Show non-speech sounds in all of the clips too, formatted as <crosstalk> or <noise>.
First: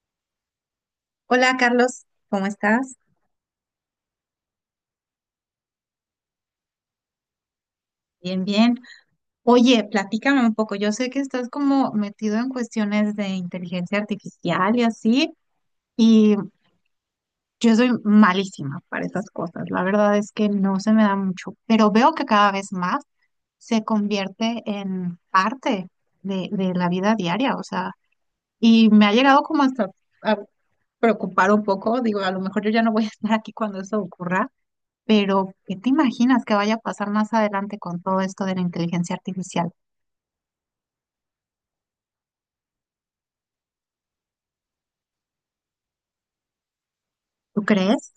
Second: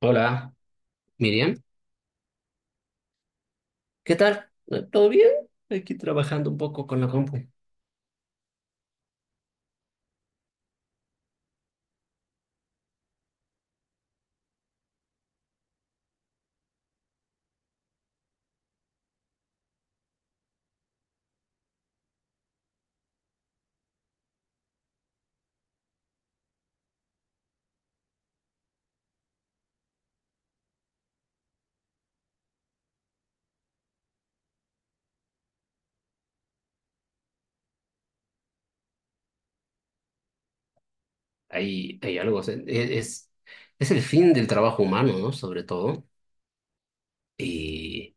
Hola, Hola Miriam. Carlos, ¿cómo estás? ¿Qué tal? ¿Todo bien? Aquí trabajando un poco con la compu. Bien, bien. Oye, platícame un poco. Yo sé que estás como metido en cuestiones de inteligencia artificial y así, y yo soy malísima para esas cosas. La verdad es que no se me da mucho, pero veo que cada vez más se convierte en parte de la vida diaria, o sea, y me ha llegado como hasta a preocupar un poco. Digo, a lo mejor yo ya no voy a estar aquí cuando eso ocurra. Pero ¿qué te imaginas que vaya a pasar más adelante con todo esto de la inteligencia artificial? Hay algo, o sea, es el fin del trabajo humano, ¿no? Sobre todo. ¿Tú crees? Y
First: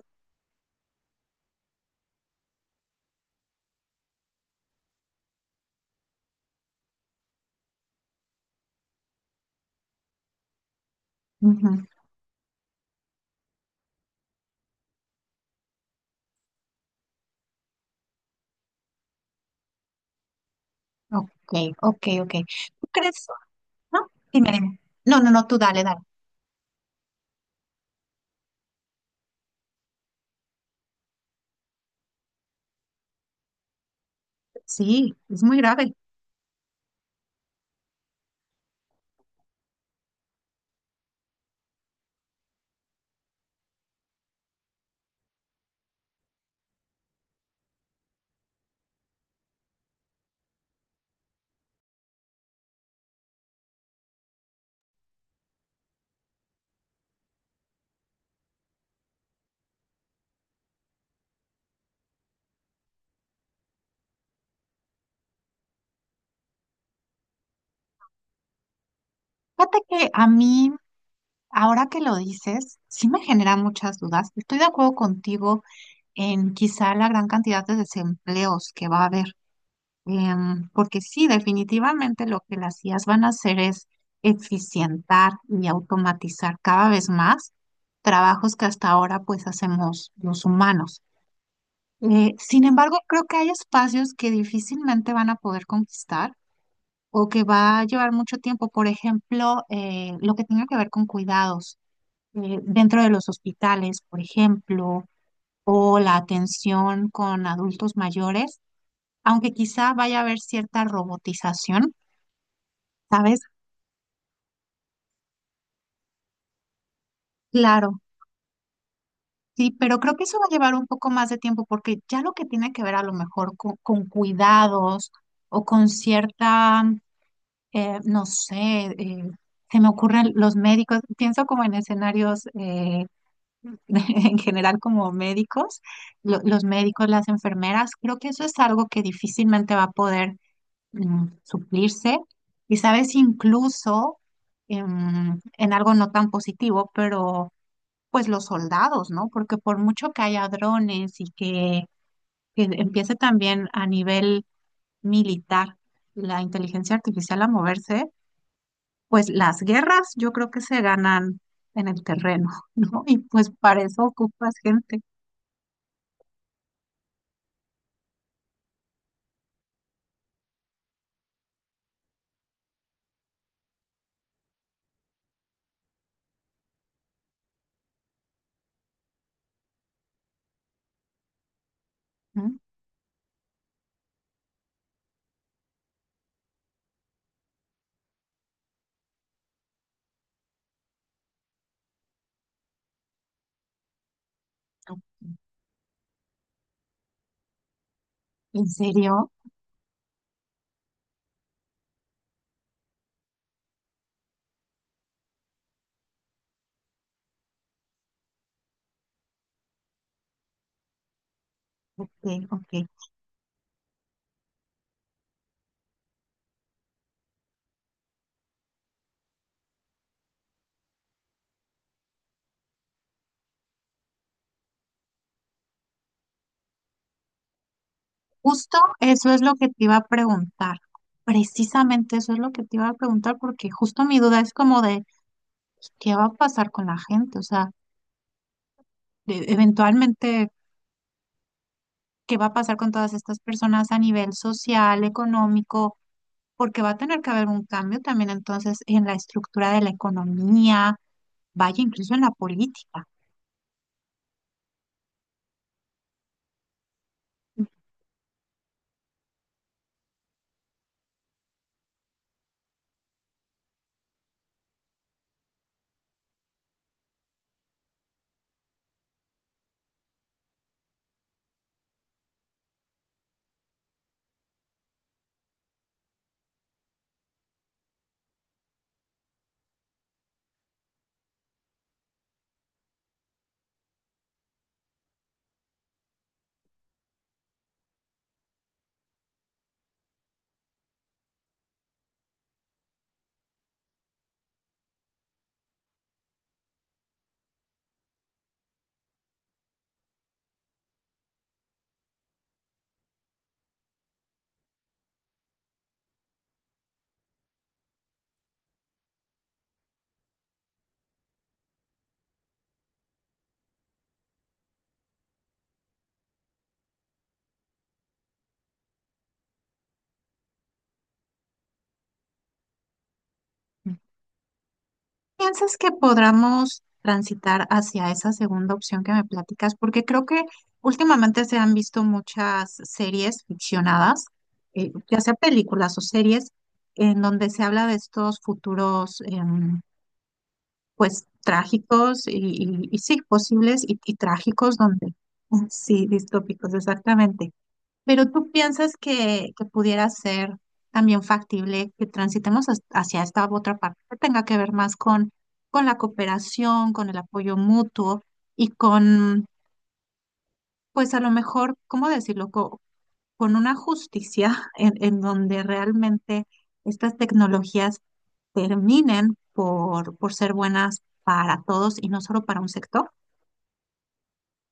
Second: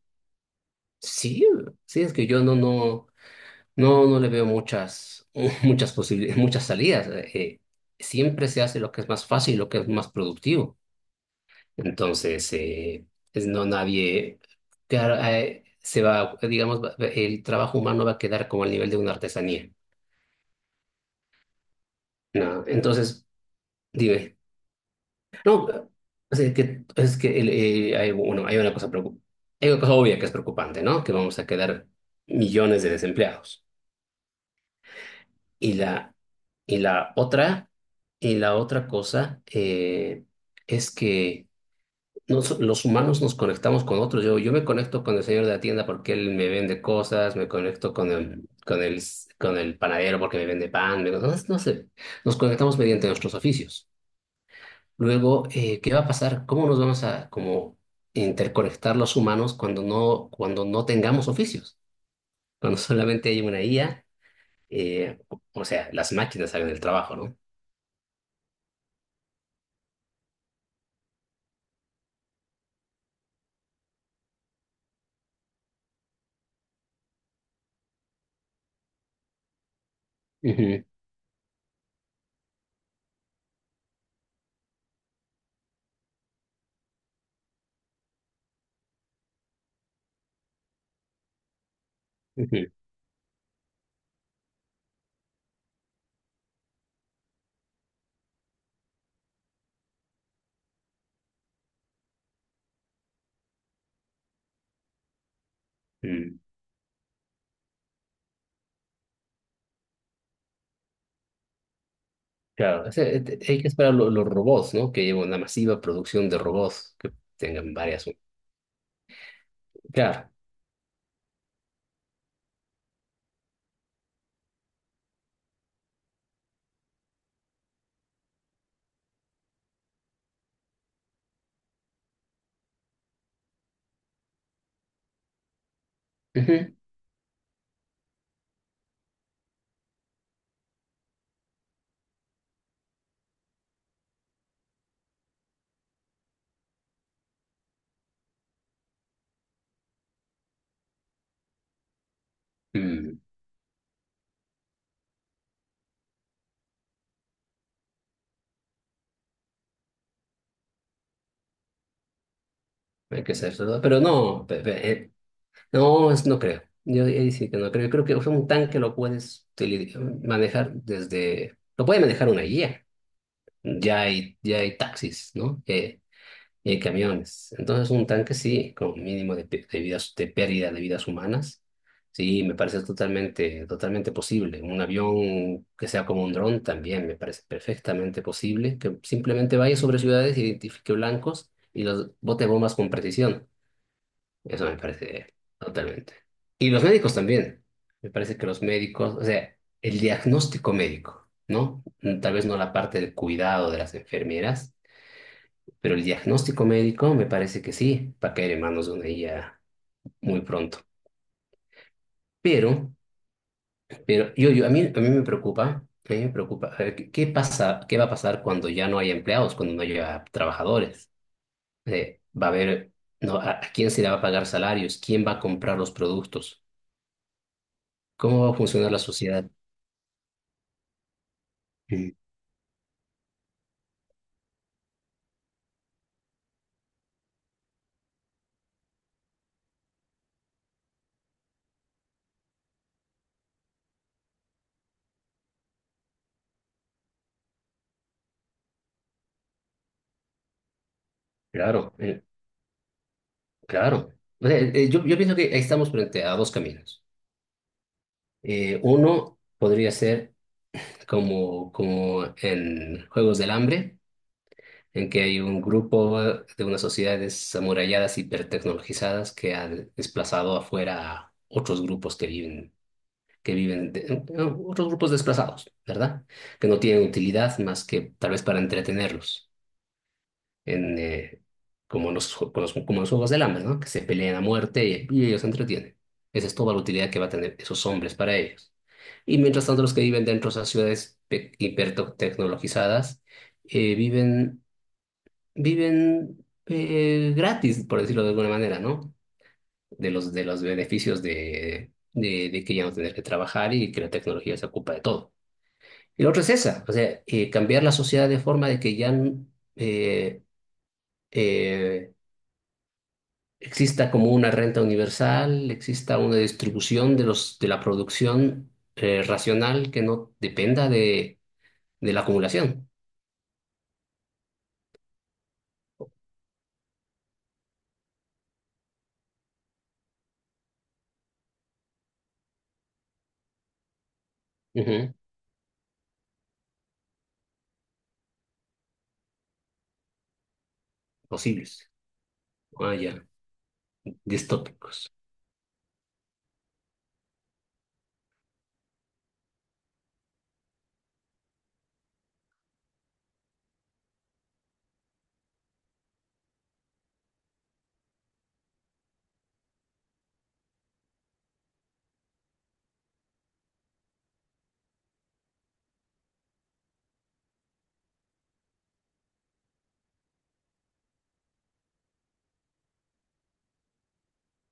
sí, sí, es que yo no le veo muchas, <laughs> muchas posibilidades, muchas salidas. Siempre se hace lo que es más fácil, lo que es más productivo. Ujú. Entonces, no nadie, claro, se va, digamos, el trabajo humano va a quedar como al nivel de una artesanía. Ok, ok, ok. No, ¿Tú entonces crees? No, dime. dime, dime. No, no, no, tú No, dale, dale. o sea, que, es que el, hay, bueno, hay una cosa hay una cosa obvia que es preocupante, ¿no? Que vamos a quedar millones de desempleados. Sí, es muy Y grave. la, y la otra, y la otra cosa es que los humanos nos conectamos con otros. Yo me conecto con el señor de la tienda porque él me vende cosas, me conecto con con el panadero porque me vende pan, no, no sé. Nos conectamos mediante nuestros oficios. Luego, ¿qué va a pasar? ¿Cómo nos vamos a como interconectar los humanos cuando cuando no tengamos oficios? Cuando <laughs> solamente hay una IA, eh, o sea, las máquinas hagan el trabajo, ¿no? Fíjate que a mí, ahora que lo dices, sí me genera muchas dudas. Estoy de acuerdo contigo en quizá la gran cantidad de desempleos que va a haber. Ujú, Porque sí, definitivamente lo que las IAs van a hacer es eficientar y automatizar cada vez más trabajos que hasta ahora pues hacemos los humanos. Sin ujú, embargo, creo que hay espacios que difícilmente van a poder conquistar o que va a llevar mucho tiempo. Por ejemplo, lo que tenga que ver con cuidados dentro de los hospitales, por ejemplo, o la mm. atención con adultos mayores, aunque quizá vaya a haber cierta robotización. Claro, o sea, ¿Sabes? Hay que esperar los robots, ¿no? Que lleven una masiva producción de robots que tengan Claro, varias. sí, pero creo que Claro. eso va a llevar un poco más de tiempo porque ya lo que tiene que ver a lo mejor con cuidados o con cierta, no sé, eh, se me ocurren los médicos, pienso como en escenarios <laughs> en general como médicos, los Ujú, médicos, las enfermeras, creo que eso es algo que difícilmente va a poder suplirse. Y sabes, incluso en algo no tan positivo, pero pues los soldados, ¿no? Porque por mucho que haya drones y que empiece mm. también a nivel militar la inteligencia artificial a moverse, pues las guerras yo creo que se ganan en el terreno, <laughs> ¿no? Y Hay que pues hacer eso, ¿no? para Pero eso no, ocupas gente. no, es, no creo. Yo ahí sí que no creo. Yo creo que o sea, un tanque lo puedes manejar desde. Lo puede manejar una guía. Ya hay taxis, ¿no? Y hay camiones. Entonces, un tanque sí, con mínimo de, de vidas, de pérdida de vidas humanas. Sí, me ¿No? parece totalmente, totalmente posible. Un avión que sea como un dron también me parece perfectamente posible. Que simplemente vaya sobre ciudades, identifique blancos y los bote bombas con precisión. Eso me Ok. parece totalmente. Y los médicos también. Me parece que los ¿En médicos, o serio? sea, el diagnóstico médico, ¿no? Mm, tal vez no la parte del cuidado de las enfermeras, pero el diagnóstico médico me parece que sí, va a caer en manos de una IA muy pronto. Ok, ok. Pero, pero a mí me preocupa, a mí me preocupa, a ver, qué pasa, qué va a pasar cuando ya no haya empleados, cuando no haya trabajadores? Va a haber, no, a quién se le va a pagar salarios? ¿Quién va a comprar los productos? ¿Cómo va a Justo funcionar la eso es sociedad? lo que te iba a preguntar. Precisamente Sí, eso es lo que te iba a preguntar, porque justo mi duda es como de qué va a pasar con la gente. O sea, eventualmente qué va a pasar con todas estas personas a nivel social, económico, porque va a tener que haber un cambio también entonces en la estructura de la economía, vaya claro, incluso en la política. claro. O sea, yo pienso que ahí estamos frente a dos caminos. Uno podría ser como, como en Juegos del Hambre, en que hay un grupo de unas sociedades amuralladas, hipertecnologizadas, que ha desplazado afuera a otros grupos que viven otros grupos desplazados, ¿verdad? Que no tienen utilidad más que tal vez para entretenerlos. En, como en los, como en los Juegos del Hambre, ¿no? Que se pelean a muerte y ellos se entretienen. Esa es toda la utilidad que va a tener esos hombres para ellos. Y mientras tanto, los que viven dentro de esas ciudades hipertecnologizadas viven, viven gratis, por decirlo de alguna manera, ¿no? De los beneficios de que ya no tener que trabajar y que la tecnología se ocupa de todo. Y la otra es esa, o sea, cambiar la sociedad de forma de que ya eh, eh, exista como una renta universal, exista una distribución de los, de la producción racional que no dependa de la acumulación. ¿Piensas que podamos transitar hacia esa segunda opción que me platicas? Porque creo que últimamente se han visto muchas series ficcionadas, Ujú. ya sea películas o series, en donde se habla de estos futuros, pues Posibles. trágicos Ah, y ya. sí, posibles y trágicos donde, Distópicos. Sí, distópicos, exactamente. Pero tú piensas que pudiera ser también factible que transitemos hacia esta otra parte que tenga que ver más con la cooperación, con el apoyo mutuo y con, pues a lo mejor, ¿cómo decirlo? Con una justicia en donde realmente estas tecnologías terminen por ser buenas para todos y no solo para un sector.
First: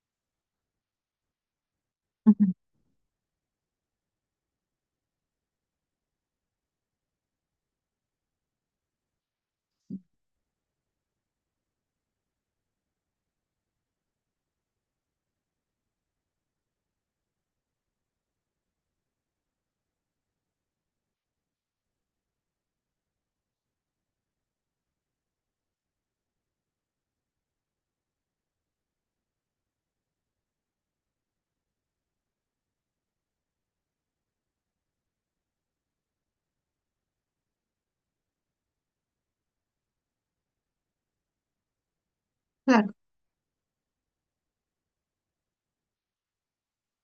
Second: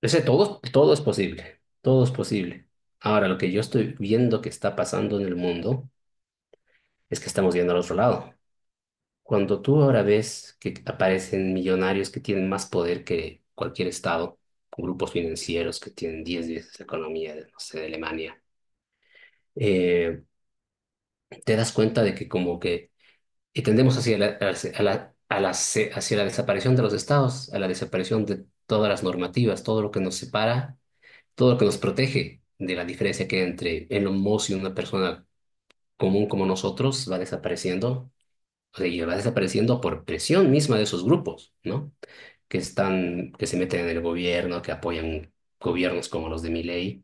Ese todo, todo es posible. Todo es Ujú. posible. Ahora, lo que yo estoy viendo que está pasando en el mundo es que estamos yendo al otro lado. Cuando tú ahora ves que aparecen millonarios que tienen más poder que cualquier estado, grupos financieros que tienen 10 veces la economía de, no sé, de Alemania, eh, te das cuenta de que como que y tendemos hacia la desaparición de los estados, a la desaparición de todas las normativas, todo lo que nos separa, todo lo que nos protege de la diferencia que hay entre el homos y una persona común como nosotros va desapareciendo, o sea, y va desapareciendo por presión misma de esos grupos, ¿no? Que Claro. están, que se meten en el gobierno, que apoyan gobiernos como los de Milei.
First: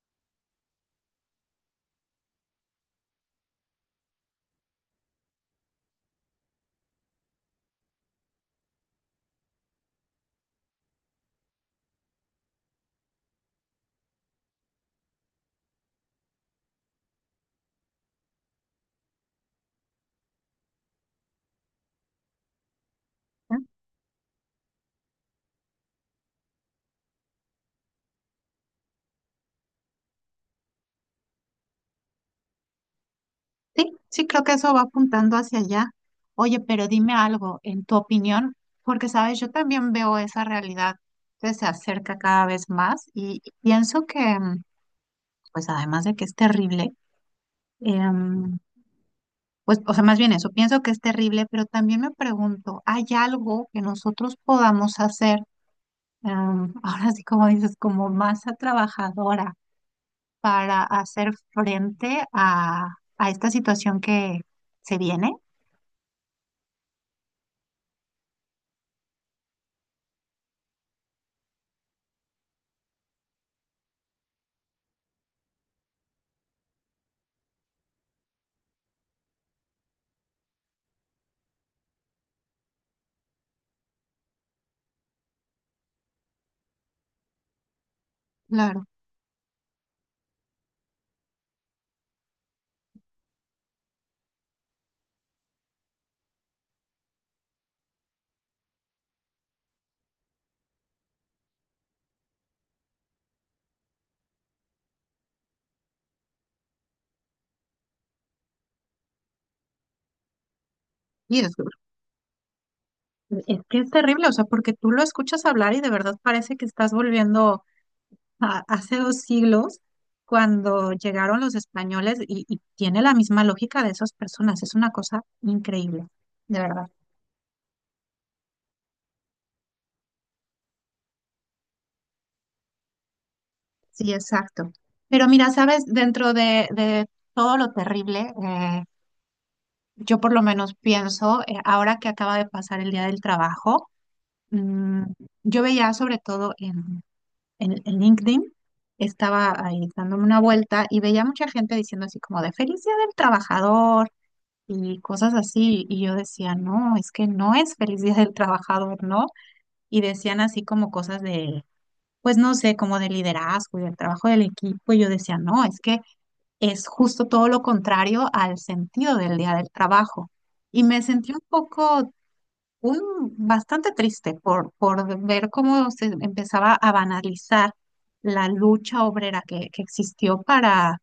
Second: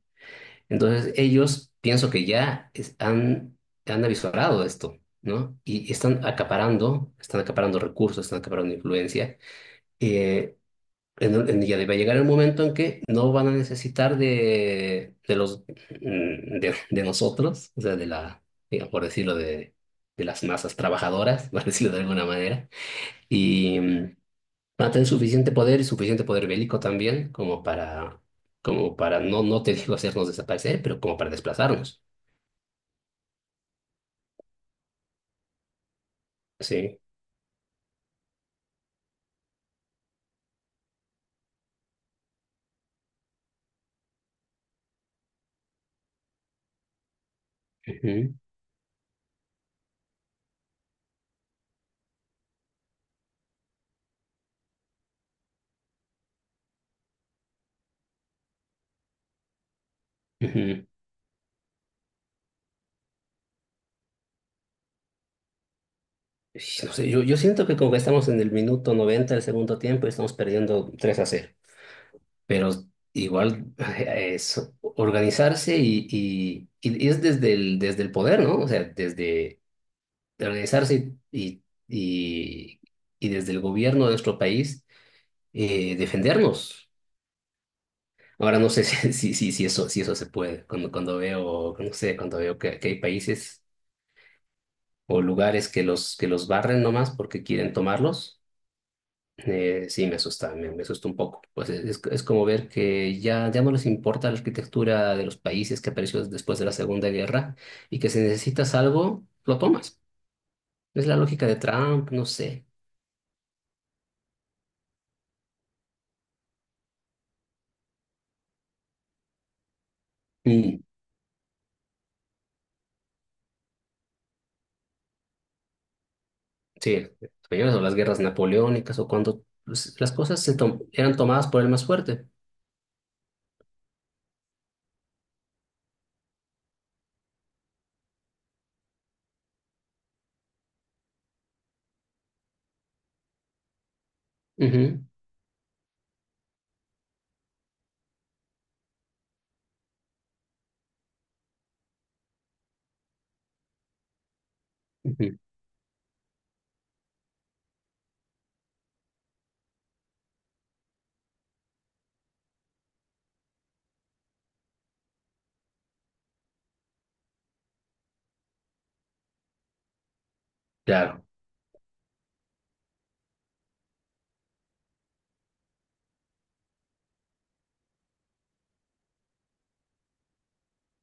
Entonces ellos pienso que ya han, han avisorado esto, ¿no? Y están acaparando recursos, están acaparando influencia. eh, ya va a llegar el momento en que no van a necesitar de, de nosotros, o sea, de la, digamos, por decirlo, de las masas trabajadoras, <laughs> por decirlo de alguna manera, ¿Eh? y mm, van a tener suficiente poder y suficiente poder bélico también como para como para, no, no te digo hacernos desaparecer, pero como para desplazarnos. Sí, sí, creo que eso va apuntando hacia allá. Oye, pero Sí. dime algo, en tu opinión, porque sabes, yo también veo esa realidad que se acerca cada vez más y pienso que, pues además de que es terrible, Ujú, em, pues, o sea, más bien eso, pienso que es terrible, pero también me pregunto, ¿hay algo que nosotros podamos hacer, <laughs> ahora sí como dices, como masa trabajadora para ujú. hacer frente a esta situación que se viene? Ish, no sé, yo siento que como que estamos en el minuto 90 del segundo tiempo y estamos perdiendo 3-0, pero igual <laughs> es organizarse y es desde el poder, ¿no? O sea, desde organizarse y desde el gobierno de nuestro país defendernos. Ahora no sé <laughs> Claro. Si eso, si eso se puede. Cuando, cuando veo, no sé, cuando veo que hay países o lugares que los barren nomás porque quieren tomarlos. Sí, me asusta, me asusta un poco. Pues es, es como ver que ya, ya no les importa la arquitectura de los países que apareció después de la Segunda Guerra y que si necesitas algo, lo tomas. Es la Y lógica es, de Trump, no sé. es que es terrible, o sea, porque tú lo escuchas hablar y de verdad parece que estás volviendo a, hace dos siglos, Mm, cuando llegaron los españoles, y tiene la misma lógica de esas personas, es una cosa increíble, de verdad. sí, españoles o las guerras napoleónicas o cuando pues, las cosas se eran tomadas por el más fuerte. Sí, exacto. Pero mira, sabes, dentro de todo lo terrible, yo por lo menos pienso, ahora que acaba de pasar el Día del Trabajo, mm, Ujú, yo veía sobre todo en LinkedIn, estaba ahí dándome una vuelta y veía mucha gente diciendo así como de feliz Día del Trabajador y cosas ujú. así. Y yo decía, no, es que no es feliz Día del Trabajador, ¿no? Y decían así como cosas de, pues no sé, como de liderazgo y del trabajo del equipo. Y yo decía, no, es que es justo todo lo contrario al sentido del día del trabajo. Y me Claro, sentí un poco, un, bastante triste por ver cómo se empezaba a banalizar la lucha obrera que existió para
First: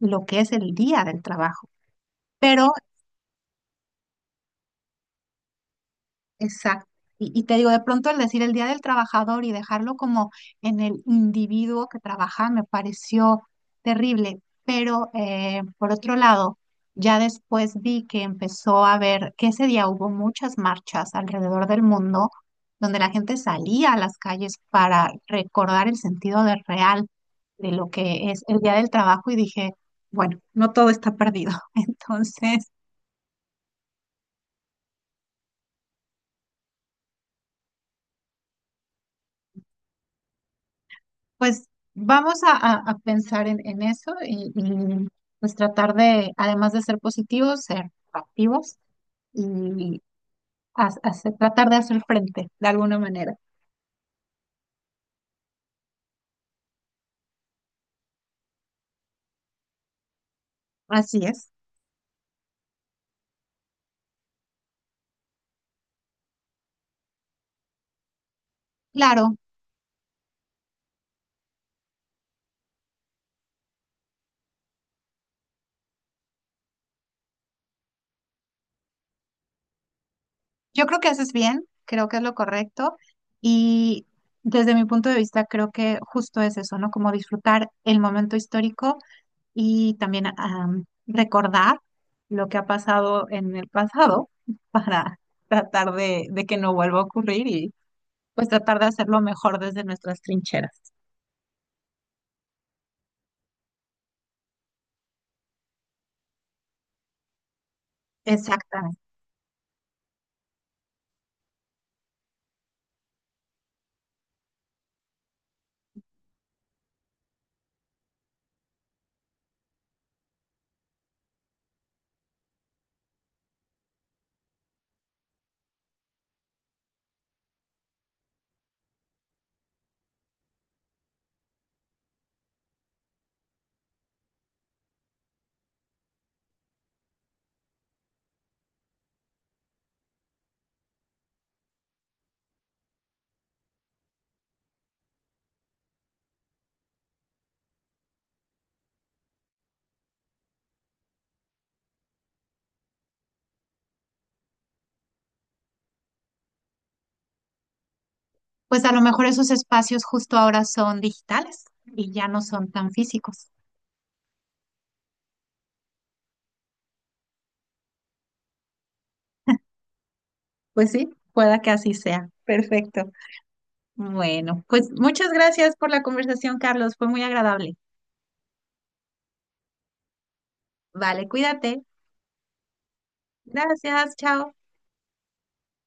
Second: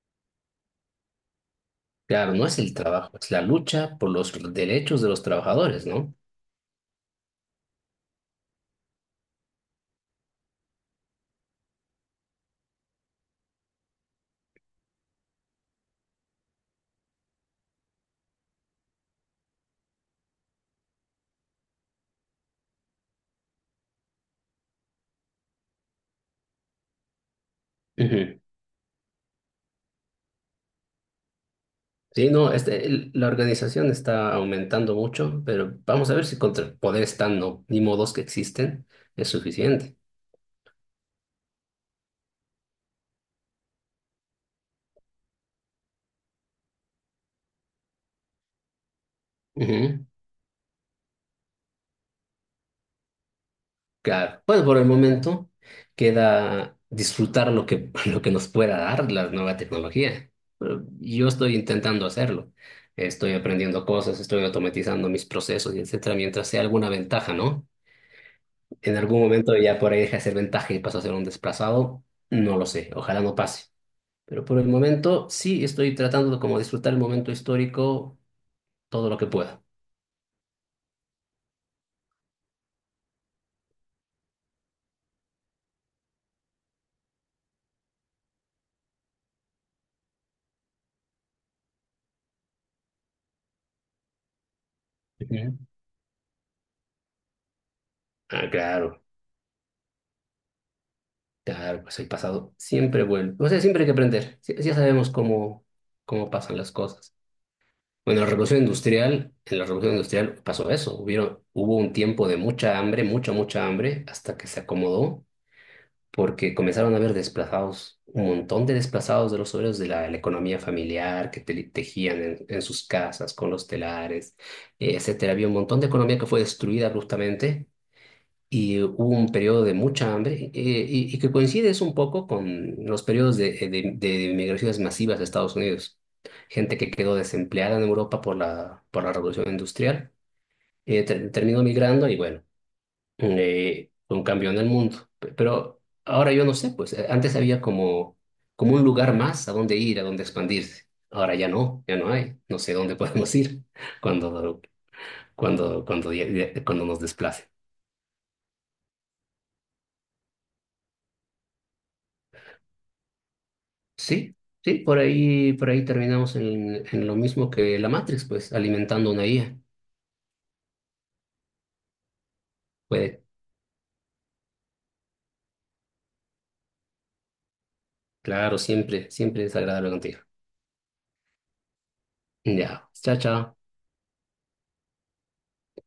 lo que es el día del trabajo. claro, no es Pero el trabajo, es la lucha por los derechos de los trabajadores, ¿no? exacto. Y te digo, de pronto al decir el Día del Trabajador y dejarlo como en el individuo que trabaja me pareció terrible, pero por otro lado, ya después vi que empezó a ver que ese día hubo muchas marchas alrededor del mundo donde la gente salía a las calles para recordar el sentido de real de lo que Ujú. es el Día del Trabajo y dije, bueno, no todo está perdido. <laughs> Sí, no, Entonces... este, la organización está aumentando mucho, pero vamos a ver si contra el poder están no, ni modos que existen es suficiente. Pues vamos a pensar en eso y, pues tratar de, además de ser positivos, ser activos y Ujú. Tratar de hacer frente de alguna manera. Claro, pues por el momento queda disfrutar lo que, <laughs> lo que nos pueda dar la nueva tecnología. Pero Así yo es. estoy intentando hacerlo. Estoy aprendiendo cosas, estoy automatizando mis procesos y etcétera, mientras sea alguna ventaja, ¿no? En algún Claro, momento ya por ahí deja de ser ventaja y pasa a ser un desplazado. No lo sé, ojalá no pase. Pero por el momento sí estoy tratando de como disfrutar el momento histórico todo lo que pueda. yo creo que haces bien, creo que es lo correcto y desde mi punto de vista creo que justo es eso, ¿no? Como disfrutar el momento histórico y también recordar lo que ha pasado en el pasado <laughs> para Ujú. tratar de que no vuelva a ocurrir y pues Ah, tratar de claro, hacerlo mejor desde nuestras trincheras. claro, pues el pasado siempre vuelve. O sea, siempre hay que aprender. Sí- ya sabemos cómo, cómo pasan las cosas. Bueno, la revolución Exactamente. industrial, en la revolución industrial pasó eso. Hubieron, hubo un tiempo de mucha hambre, mucha, mucha hambre, hasta que se acomodó porque comenzaron a haber desplazados, un montón de desplazados de los obreros de la economía familiar que tejían en sus casas con los telares, etcétera. Había un montón de economía que fue destruida abruptamente y hubo un periodo de mucha hambre y que coincide es un poco con los periodos de, de migraciones masivas a Estados Unidos. Gente que quedó desempleada en Europa por la revolución industrial, terminó migrando y bueno un campeón del mundo. Pero ahora yo no sé, pues antes había como, como un lugar más a donde ir, a donde expandirse. Ahora ya no, ya no hay. No sé dónde <laughs> podemos ir cuando, cuando, cuando nos desplacen. Pues a lo mejor esos espacios justo ahora son digitales y ya no son tan físicos. Sí, sí, por ahí terminamos en lo mismo que la Matrix, pues alimentando una IA. Pues sí, pueda que así sea. Perfecto. Puede, Bueno, pues muchas gracias por la conversación, Carlos. Fue muy agradable. claro, siempre, siempre es agradable contigo. Vale, cuídate. Ya, chao, chao. Gracias, chao.